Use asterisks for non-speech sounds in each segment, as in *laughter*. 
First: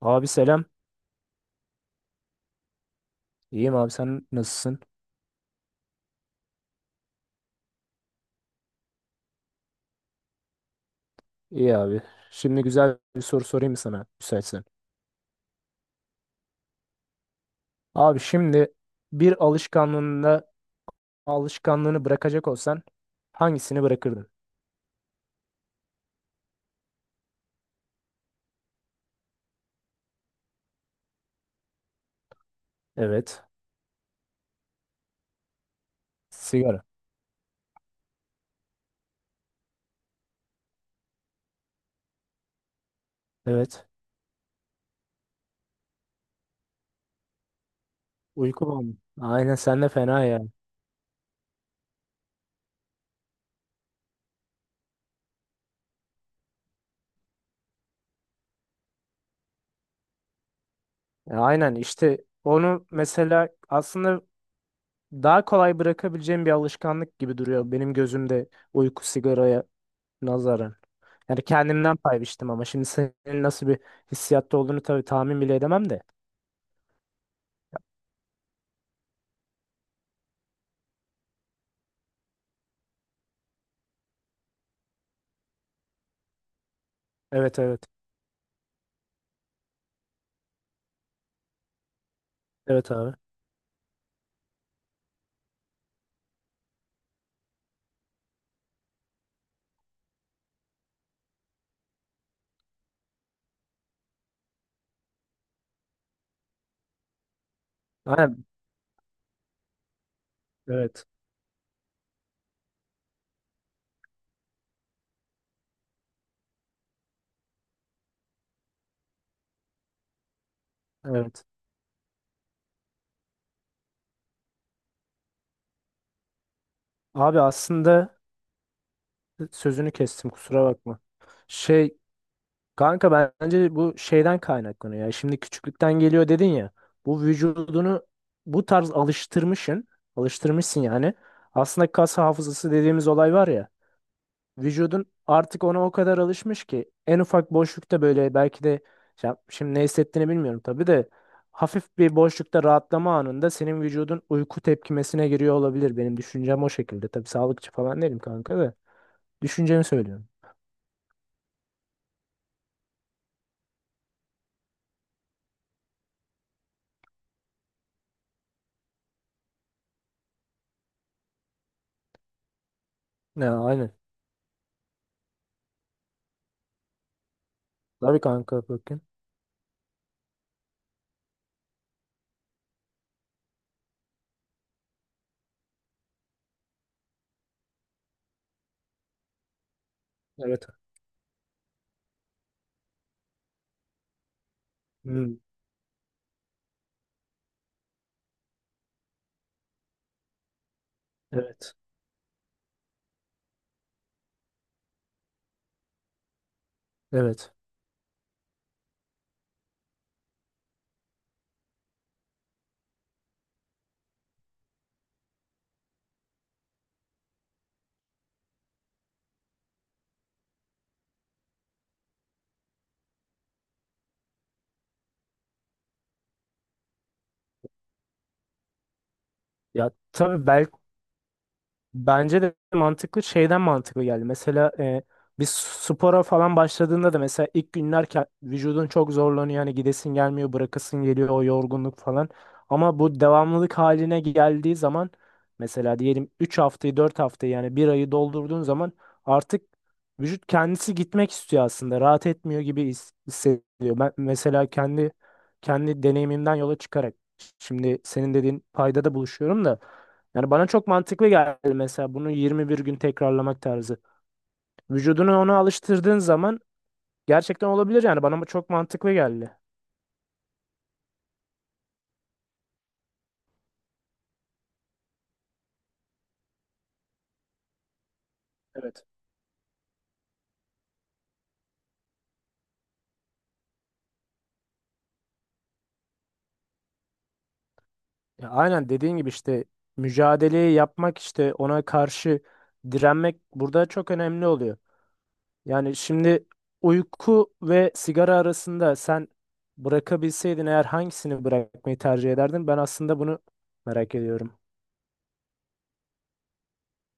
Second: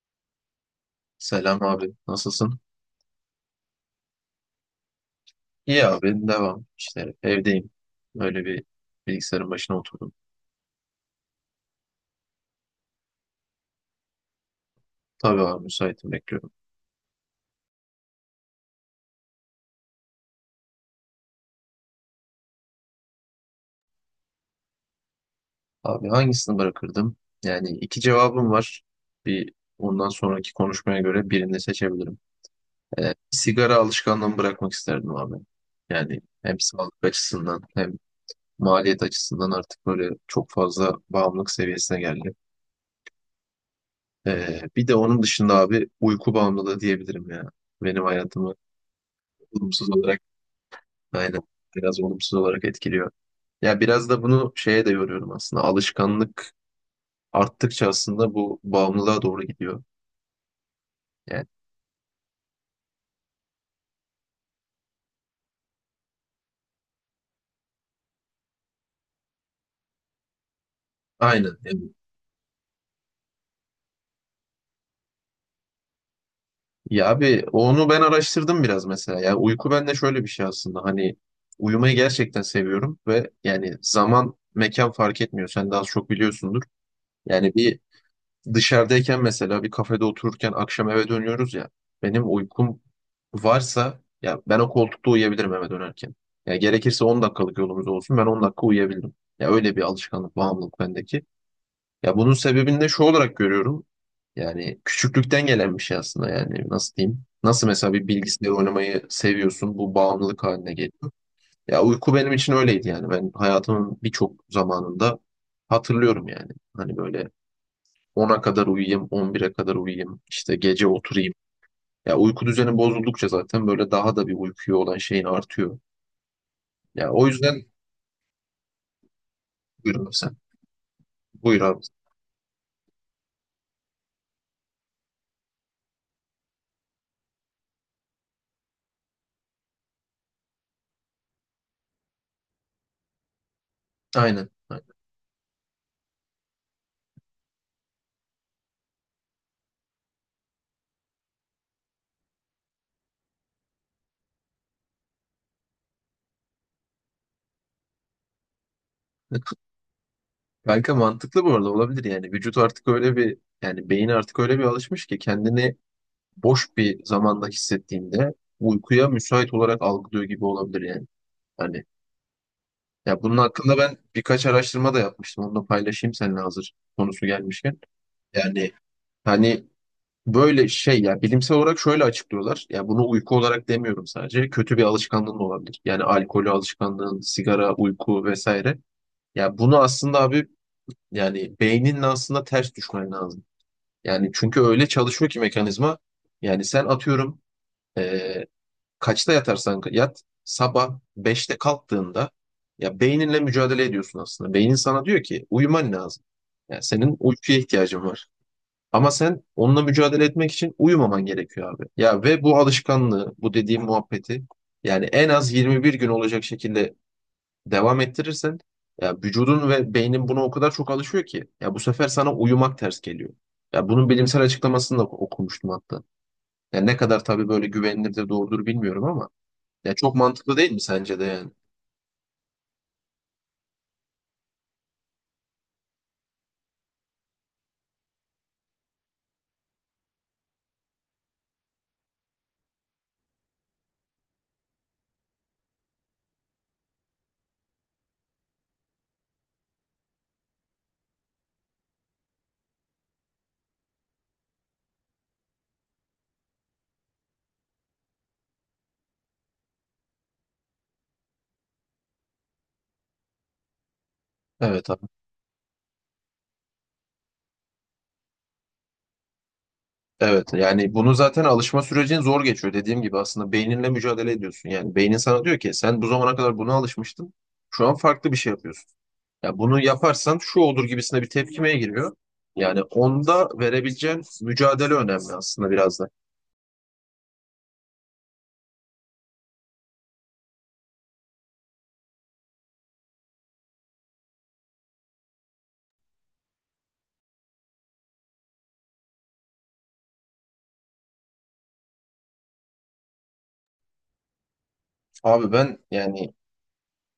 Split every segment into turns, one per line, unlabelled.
Abi selam.
Selam abi, nasılsın?
İyiyim abi, sen nasılsın?
İyi abi, devam. İşte evdeyim. Öyle bir bilgisayarın başına oturdum.
İyi abi. Şimdi güzel bir soru sorayım mı sana müsaitsen?
Tabii abi, müsaitim bekliyorum.
Abi şimdi bir alışkanlığında alışkanlığını bırakacak olsan hangisini bırakırdın?
Abi hangisini bırakırdım? Yani iki cevabım var. Bir ondan sonraki konuşmaya göre birini seçebilirim.
Evet.
Sigara alışkanlığımı bırakmak isterdim abi. Yani hem
Sigara.
sağlık açısından hem maliyet açısından artık böyle çok fazla bağımlılık seviyesine geldi.
Evet.
Bir de onun dışında abi uyku bağımlılığı diyebilirim ya. Benim hayatımı
Uyku mu? Aynen, sen de
olumsuz olarak.
fena ya.
Aynen. Biraz olumsuz olarak etkiliyor. Ya biraz da bunu şeye de yoruyorum aslında. Alışkanlık arttıkça aslında bu bağımlılığa doğru gidiyor.
Ya
Yani
aynen, işte onu mesela aslında daha kolay bırakabileceğim bir alışkanlık gibi duruyor benim gözümde uyku sigaraya nazaran. Yani
aynen. Yani,
kendimden pay biçtim ama şimdi senin nasıl bir hissiyatta olduğunu tabii tahmin bile edemem de.
ya abi onu ben araştırdım biraz mesela. Ya uyku bende şöyle bir şey aslında. Hani uyumayı gerçekten seviyorum ve yani zaman mekan fark etmiyor. Sen daha az çok biliyorsundur. Yani
Evet,
bir
evet.
dışarıdayken mesela bir kafede otururken akşam eve dönüyoruz ya. Benim uykum
Evet abi.
varsa ya ben o koltukta uyuyabilirim eve dönerken. Ya gerekirse 10 dakikalık yolumuz olsun ben 10 dakika uyuyabildim. Ya öyle bir alışkanlık, bağımlılık bendeki. Ya bunun sebebini de şu olarak görüyorum. Yani küçüklükten gelen bir şey aslında yani nasıl diyeyim? Nasıl mesela bir
Aynen.
bilgisayar oynamayı seviyorsun bu bağımlılık haline
Evet.
geliyor. Ya uyku benim için öyleydi yani ben hayatımın birçok zamanında hatırlıyorum yani. Hani böyle 10'a kadar uyuyayım, 11'e kadar uyuyayım, işte gece oturayım.
Evet.
Ya uyku düzeni bozuldukça zaten böyle daha da bir uykuya olan şeyin artıyor. Ya o
Abi
yüzden
aslında sözünü
buyurun
kestim,
sen.
kusura bakma.
Buyur abi.
Şey, kanka, bence bu şeyden kaynaklanıyor ya. Şimdi küçüklükten geliyor dedin ya. Bu vücudunu bu tarz alıştırmışsın. Alıştırmışsın yani. Aslında kas hafızası dediğimiz olay var ya.
Aynen, aynen.
Vücudun artık ona o kadar alışmış ki en ufak boşlukta böyle belki de, ya şimdi ne hissettiğini bilmiyorum tabii de, hafif bir boşlukta rahatlama anında senin vücudun uyku tepkimesine giriyor olabilir. Benim düşüncem o şekilde. Tabii sağlıkçı falan değilim kanka, da düşüncemi söylüyorum.
Kanka mantıklı bu arada olabilir yani. Vücut artık öyle bir yani beyin artık öyle bir alışmış ki kendini boş bir zamanda hissettiğinde uykuya müsait olarak algılıyor gibi olabilir yani. Hani ya bunun
Ya
hakkında
aynen.
ben birkaç araştırma da yapmıştım. Onu da paylaşayım seninle hazır konusu gelmişken.
Tabii kanka,
Yani
bakın.
hani böyle şey ya bilimsel olarak şöyle açıklıyorlar. Ya bunu uyku olarak demiyorum sadece. Kötü bir alışkanlığın da olabilir. Yani alkolü alışkanlığın, sigara, uyku vesaire. Ya bunu aslında abi
Evet.
yani beyninle aslında ters düşmen lazım. Yani çünkü öyle çalışıyor
Hmm,
ki mekanizma. Yani sen atıyorum, eee, kaçta yatarsan yat sabah beşte
evet.
kalktığında ya beyninle mücadele ediyorsun aslında. Beynin sana diyor ki uyuman lazım. Yani senin
Evet.
uykuya ihtiyacın var. Ama sen onunla mücadele etmek için uyumaman gerekiyor abi. Ya ve bu alışkanlığı, bu dediğim muhabbeti yani en az 21 gün olacak şekilde devam ettirirsen ya vücudun ve beynin buna o kadar çok alışıyor ki ya bu sefer sana uyumak ters geliyor. Ya bunun bilimsel açıklamasını da okumuştum hatta. Ya ne kadar tabii böyle güvenilir de doğrudur bilmiyorum ama
Ya
ya çok
tabii,
mantıklı değil
belki
mi sence de yani?
bence de mantıklı, şeyden mantıklı geldi. Mesela biz spora falan başladığında da mesela ilk günler vücudun çok zorlanıyor. Hani gidesin gelmiyor, bırakasın geliyor o yorgunluk falan. Ama bu devamlılık haline geldiği zaman mesela diyelim 3 haftayı 4 haftayı yani bir ayı doldurduğun zaman artık vücut kendisi gitmek istiyor aslında. Rahat etmiyor gibi hissediyor. Ben mesela kendi deneyimimden yola çıkarak şimdi senin dediğin paydada buluşuyorum da yani bana çok mantıklı geldi mesela bunu 21 gün tekrarlamak tarzı.
Evet abi.
Vücudunu ona alıştırdığın zaman gerçekten olabilir, yani bana çok mantıklı geldi.
Evet yani bunu zaten alışma sürecin zor geçiyor dediğim gibi aslında beyninle mücadele ediyorsun. Yani beynin sana diyor ki sen bu zamana kadar buna alışmıştın şu an farklı bir şey yapıyorsun.
Evet.
Ya bunu yaparsan şu olur gibisine bir tepkimeye giriyor. Yani onda verebileceğin mücadele önemli aslında biraz da.
Ya aynen dediğin gibi işte mücadeleyi yapmak, işte ona karşı direnmek burada çok önemli oluyor. Yani şimdi uyku ve sigara arasında sen bırakabilseydin eğer hangisini bırakmayı tercih ederdin? Ben aslında bunu merak ediyorum.
Abi ben yani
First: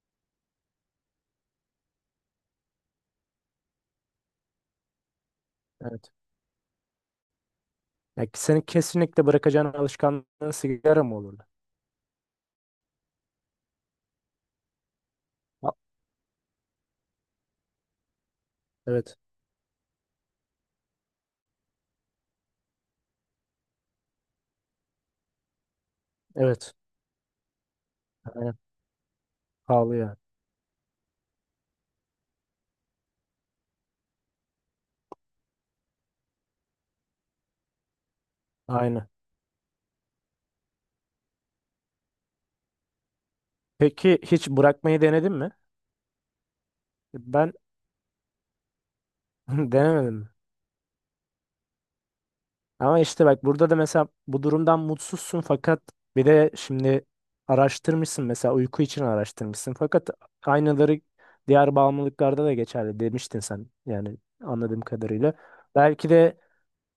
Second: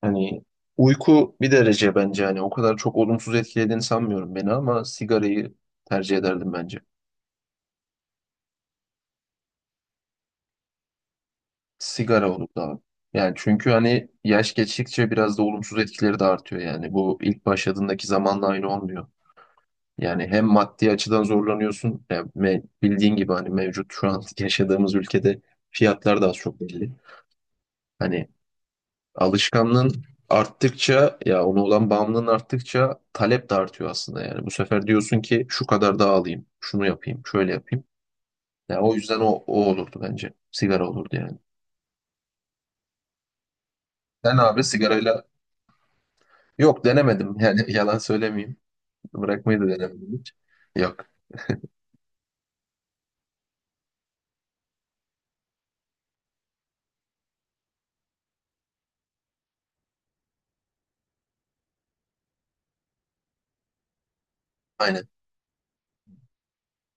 hani uyku bir derece bence hani o kadar çok olumsuz etkilediğini sanmıyorum beni ama sigarayı
Evet.
tercih ederdim bence.
Yani senin kesinlikle bırakacağın alışkanlığın sigara mı olurdu?
Sigara olurdu abi. Yani çünkü hani yaş geçtikçe biraz da
Ha-
olumsuz etkileri de artıyor yani. Bu ilk başladığındaki zamanla aynı olmuyor.
Evet.
Yani hem maddi açıdan zorlanıyorsun. Bildiğin gibi hani mevcut şu an *laughs* yaşadığımız ülkede fiyatlar da az çok
Evet.
belli. Hani
Aynen. Pahalı
alışkanlığın
yani.
arttıkça ya ona olan bağımlılığın arttıkça talep de artıyor aslında yani. Bu sefer diyorsun ki şu kadar daha alayım, şunu yapayım, şöyle yapayım. Yani o
Aynen.
yüzden o olurdu bence. Sigara olurdu yani.
Peki
Sen
hiç
abi
bırakmayı
sigarayla.
denedin mi?
Yok denemedim
Ben
yani *laughs* yalan söylemeyeyim. Bırakmayı da
*laughs*
denemedim
denemedim mi?
hiç. Yok.
Ama işte bak, burada da mesela bu durumdan mutsuzsun fakat bir de şimdi araştırmışsın, mesela uyku için araştırmışsın fakat aynaları diğer bağımlılıklarda da geçerli demiştin sen, yani anladığım
Aynen.
kadarıyla. Belki de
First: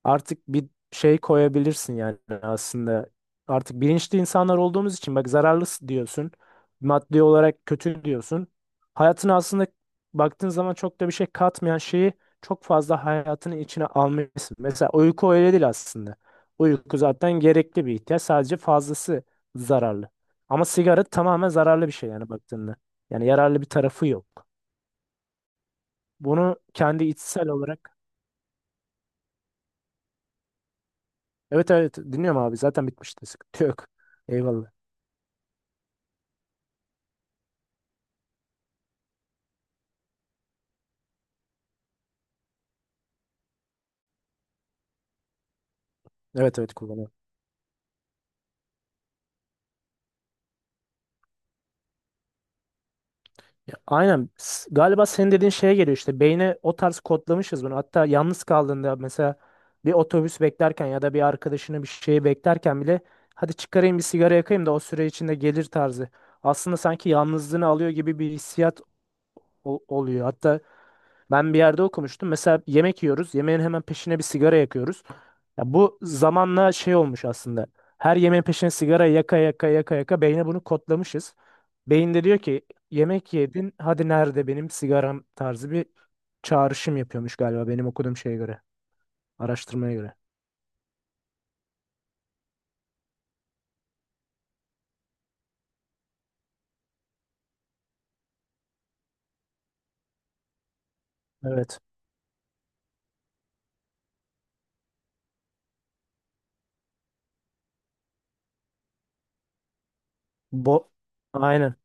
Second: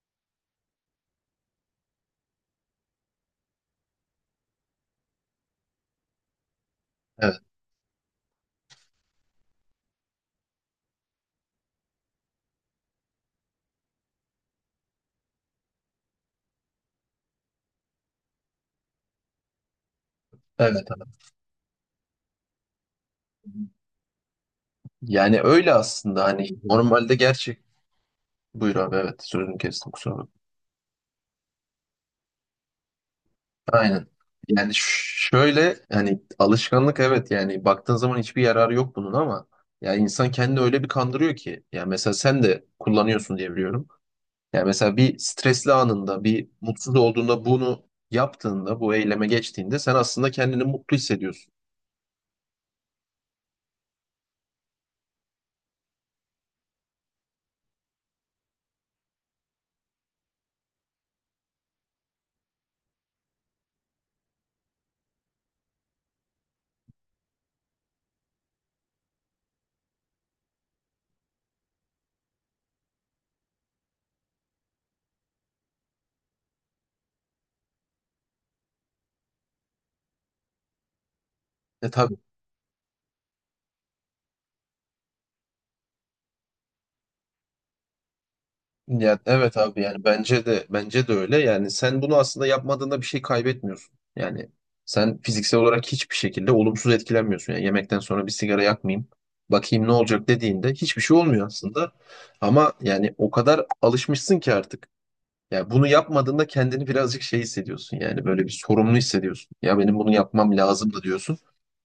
artık bir şey koyabilirsin yani aslında. Artık bilinçli insanlar olduğumuz için bak, zararlı diyorsun. Maddi
Evet.
olarak kötü diyorsun. Hayatına aslında baktığın zaman çok da bir şey katmayan şeyi çok fazla hayatının içine almışsın. Mesela uyku öyle değil aslında. Uyku zaten gerekli bir ihtiyaç. Sadece fazlası zararlı. Ama
Evet
sigara
evet.
tamamen zararlı bir şey yani baktığında. Yani yararlı bir tarafı yok.
Yani öyle aslında hani
Bunu kendi
normalde
içsel
gerçek.
olarak
Buyur abi, evet sözünü kestim kusura bakma.
evet, evet, dinliyorum abi, zaten bitmişti, sıkıntı yok.
Aynen.
Eyvallah.
Yani ş- Şöyle hani alışkanlık evet yani baktığın zaman hiçbir yararı yok bunun ama ya insan kendini öyle bir kandırıyor ki. Yani mesela sen de kullanıyorsun diye biliyorum. Yani mesela bir stresli anında bir
Evet, evet
mutsuz
kullanıyorum.
olduğunda bunu yaptığında bu eyleme geçtiğinde sen aslında kendini mutlu hissediyorsun.
Ya, aynen. Galiba senin dediğin şeye geliyor işte. Beyne o tarz kodlamışız bunu. Hatta yalnız kaldığında mesela bir otobüs beklerken ya da bir arkadaşını, bir şeyi beklerken bile hadi çıkarayım bir sigara yakayım da o süre içinde gelir tarzı. Aslında sanki yalnızlığını alıyor gibi bir hissiyat oluyor. Hatta ben bir yerde okumuştum. Mesela yemek yiyoruz. Yemeğin hemen peşine bir sigara yakıyoruz. Ya bu zamanla şey olmuş aslında. Her yemeğin peşine sigara yaka yaka yaka yaka beyne bunu kodlamışız.
E
Beyin
tabii.
de diyor ki yemek yedin hadi nerede benim sigaram tarzı bir çağrışım yapıyormuş galiba benim okuduğum şeye göre.
Ya evet abi
Araştırmaya
yani
göre.
bence de öyle. Yani sen bunu aslında yapmadığında bir şey kaybetmiyorsun. Yani sen fiziksel olarak hiçbir şekilde olumsuz etkilenmiyorsun. Yani yemekten sonra bir sigara yakmayayım, bakayım ne olacak dediğinde hiçbir şey olmuyor
Evet.
aslında. Ama yani o kadar alışmışsın ki artık. Yani bunu yapmadığında kendini birazcık şey hissediyorsun. Yani böyle bir sorumlu hissediyorsun. Ya benim bunu yapmam
Bo
lazım da diyorsun.
aynen.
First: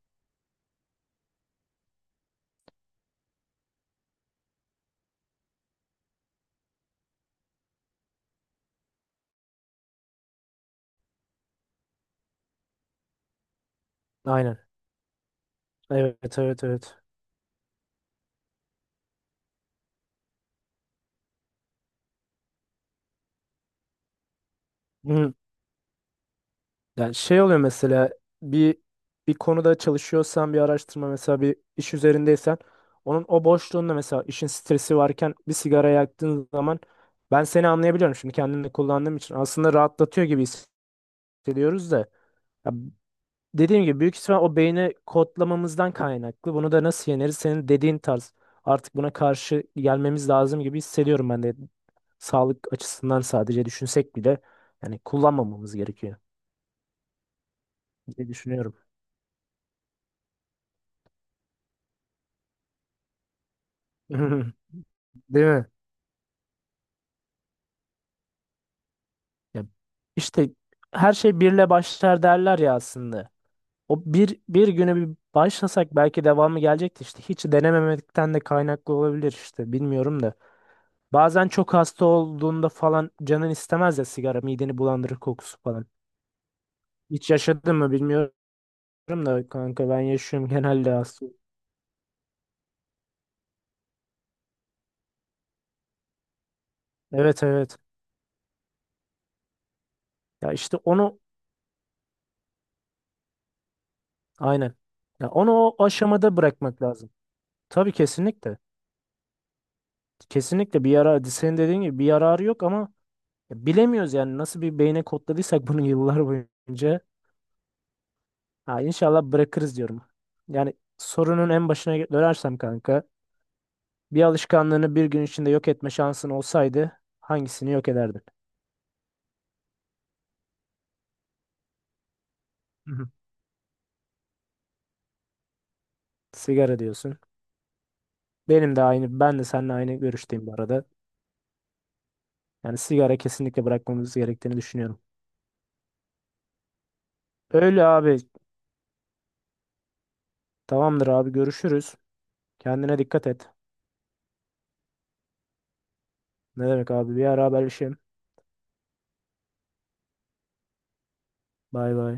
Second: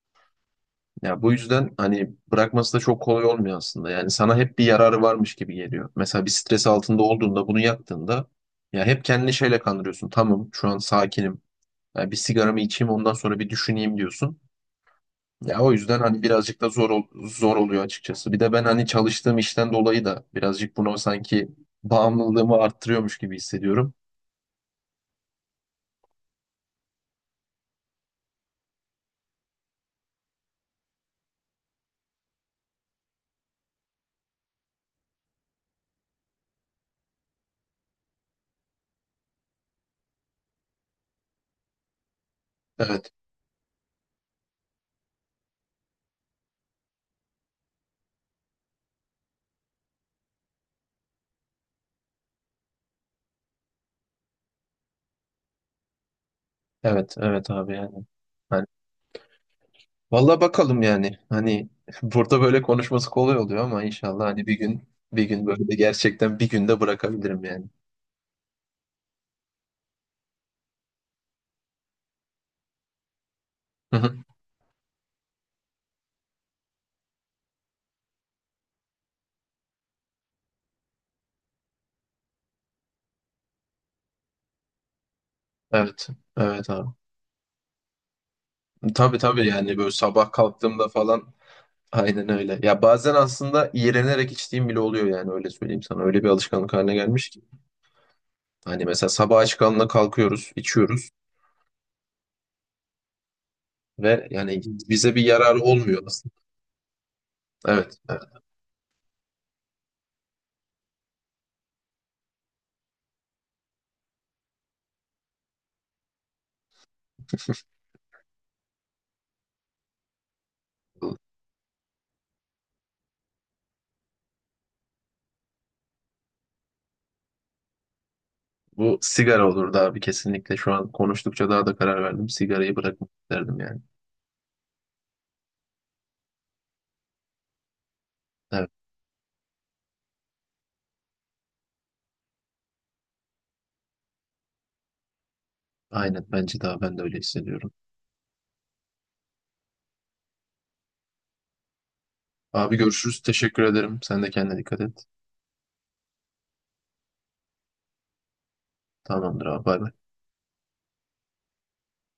Ya bu yüzden hani bırakması da çok kolay olmuyor aslında. Yani sana hep bir yararı varmış gibi geliyor. Mesela bir stres altında olduğunda bunu yaktığında ya hep kendini şeyle kandırıyorsun. Tamam şu an sakinim. Ya bir sigaramı içeyim ondan sonra bir düşüneyim diyorsun.
Aynen.
Ya o yüzden hani
Evet,
birazcık
evet,
da
evet.
zor oluyor açıkçası. Bir de ben hani çalıştığım işten dolayı da birazcık bunu sanki bağımlılığımı arttırıyormuş gibi hissediyorum.
Hı. Yani şey oluyor mesela bir bir konuda çalışıyorsan bir araştırma, mesela bir iş üzerindeysen onun o boşluğunda mesela işin stresi varken bir sigara yaktığın zaman ben seni anlayabiliyorum şimdi kendimde kullandığım için, aslında rahatlatıyor gibi hissediyoruz da ya
Evet.
dediğim gibi büyük ihtimal o beyni kodlamamızdan kaynaklı. Bunu da nasıl yeneriz? Senin dediğin tarz. Artık buna karşı gelmemiz lazım gibi hissediyorum ben de. Sağlık açısından sadece düşünsek bile yani kullanmamamız gerekiyor
Evet, evet abi yani.
diye düşünüyorum.
Vallahi bakalım yani. Hani *laughs* burada böyle konuşması kolay oluyor ama inşallah hani
*laughs*
bir
Değil
gün
mi?
böyle de gerçekten bir günde bırakabilirim yani.
Ya işte, her şey birle başlar derler ya aslında.
Hı
O
hı.
bir güne bir başlasak belki devamı gelecekti işte. Hiç denememekten de kaynaklı olabilir işte. Bilmiyorum da. Bazen çok hasta olduğunda falan canın istemez ya sigara, mideni bulandırır kokusu falan.
Evet. Evet abi.
Hiç yaşadın mı bilmiyorum
Tabii tabii
da
yani
kanka,
böyle
ben
sabah
yaşıyorum
kalktığımda
genelde
falan
hasta.
aynen öyle. Ya bazen aslında iğrenerek içtiğim bile oluyor yani öyle söyleyeyim sana. Öyle bir alışkanlık haline gelmiş ki.
Evet, evet.
Hani mesela sabah aç karnına kalkıyoruz,
Ya işte
içiyoruz
onu,
ve yani
aynen.
bize bir
Ya onu
yararı
o
olmuyor aslında.
aşamada bırakmak lazım. Tabii,
Evet, evet.
kesinlikle. Kesinlikle bir yara senin dediğin gibi bir yararı yok ama ya bilemiyoruz yani nasıl bir beyne kodladıysak *laughs* bunu yıllar boyunca. Ha, inşallah bırakırız diyorum. Yani sorunun en başına dönersem kanka, bir alışkanlığını bir gün içinde yok etme şansın olsaydı hangisini yok ederdin?
Bu sigara olurdu abi kesinlikle. Şu an konuştukça daha da karar verdim. Sigarayı
Hı hı.
bırakmak isterdim yani.
Sigara diyorsun.
Evet,
Benim de aynı, ben de seninle aynı görüşteyim bu arada. Yani sigara kesinlikle bırakmamız gerektiğini düşünüyorum.
aynen bence daha ben de öyle hissediyorum.
Öyle abi. Tamamdır abi, görüşürüz.
Abi
Kendine
görüşürüz.
dikkat et.
Teşekkür ederim. Sen de kendine dikkat et.
Ne demek abi, bir ara haberleşelim.
Tamamdır abi. Bay bay.
Bay bay.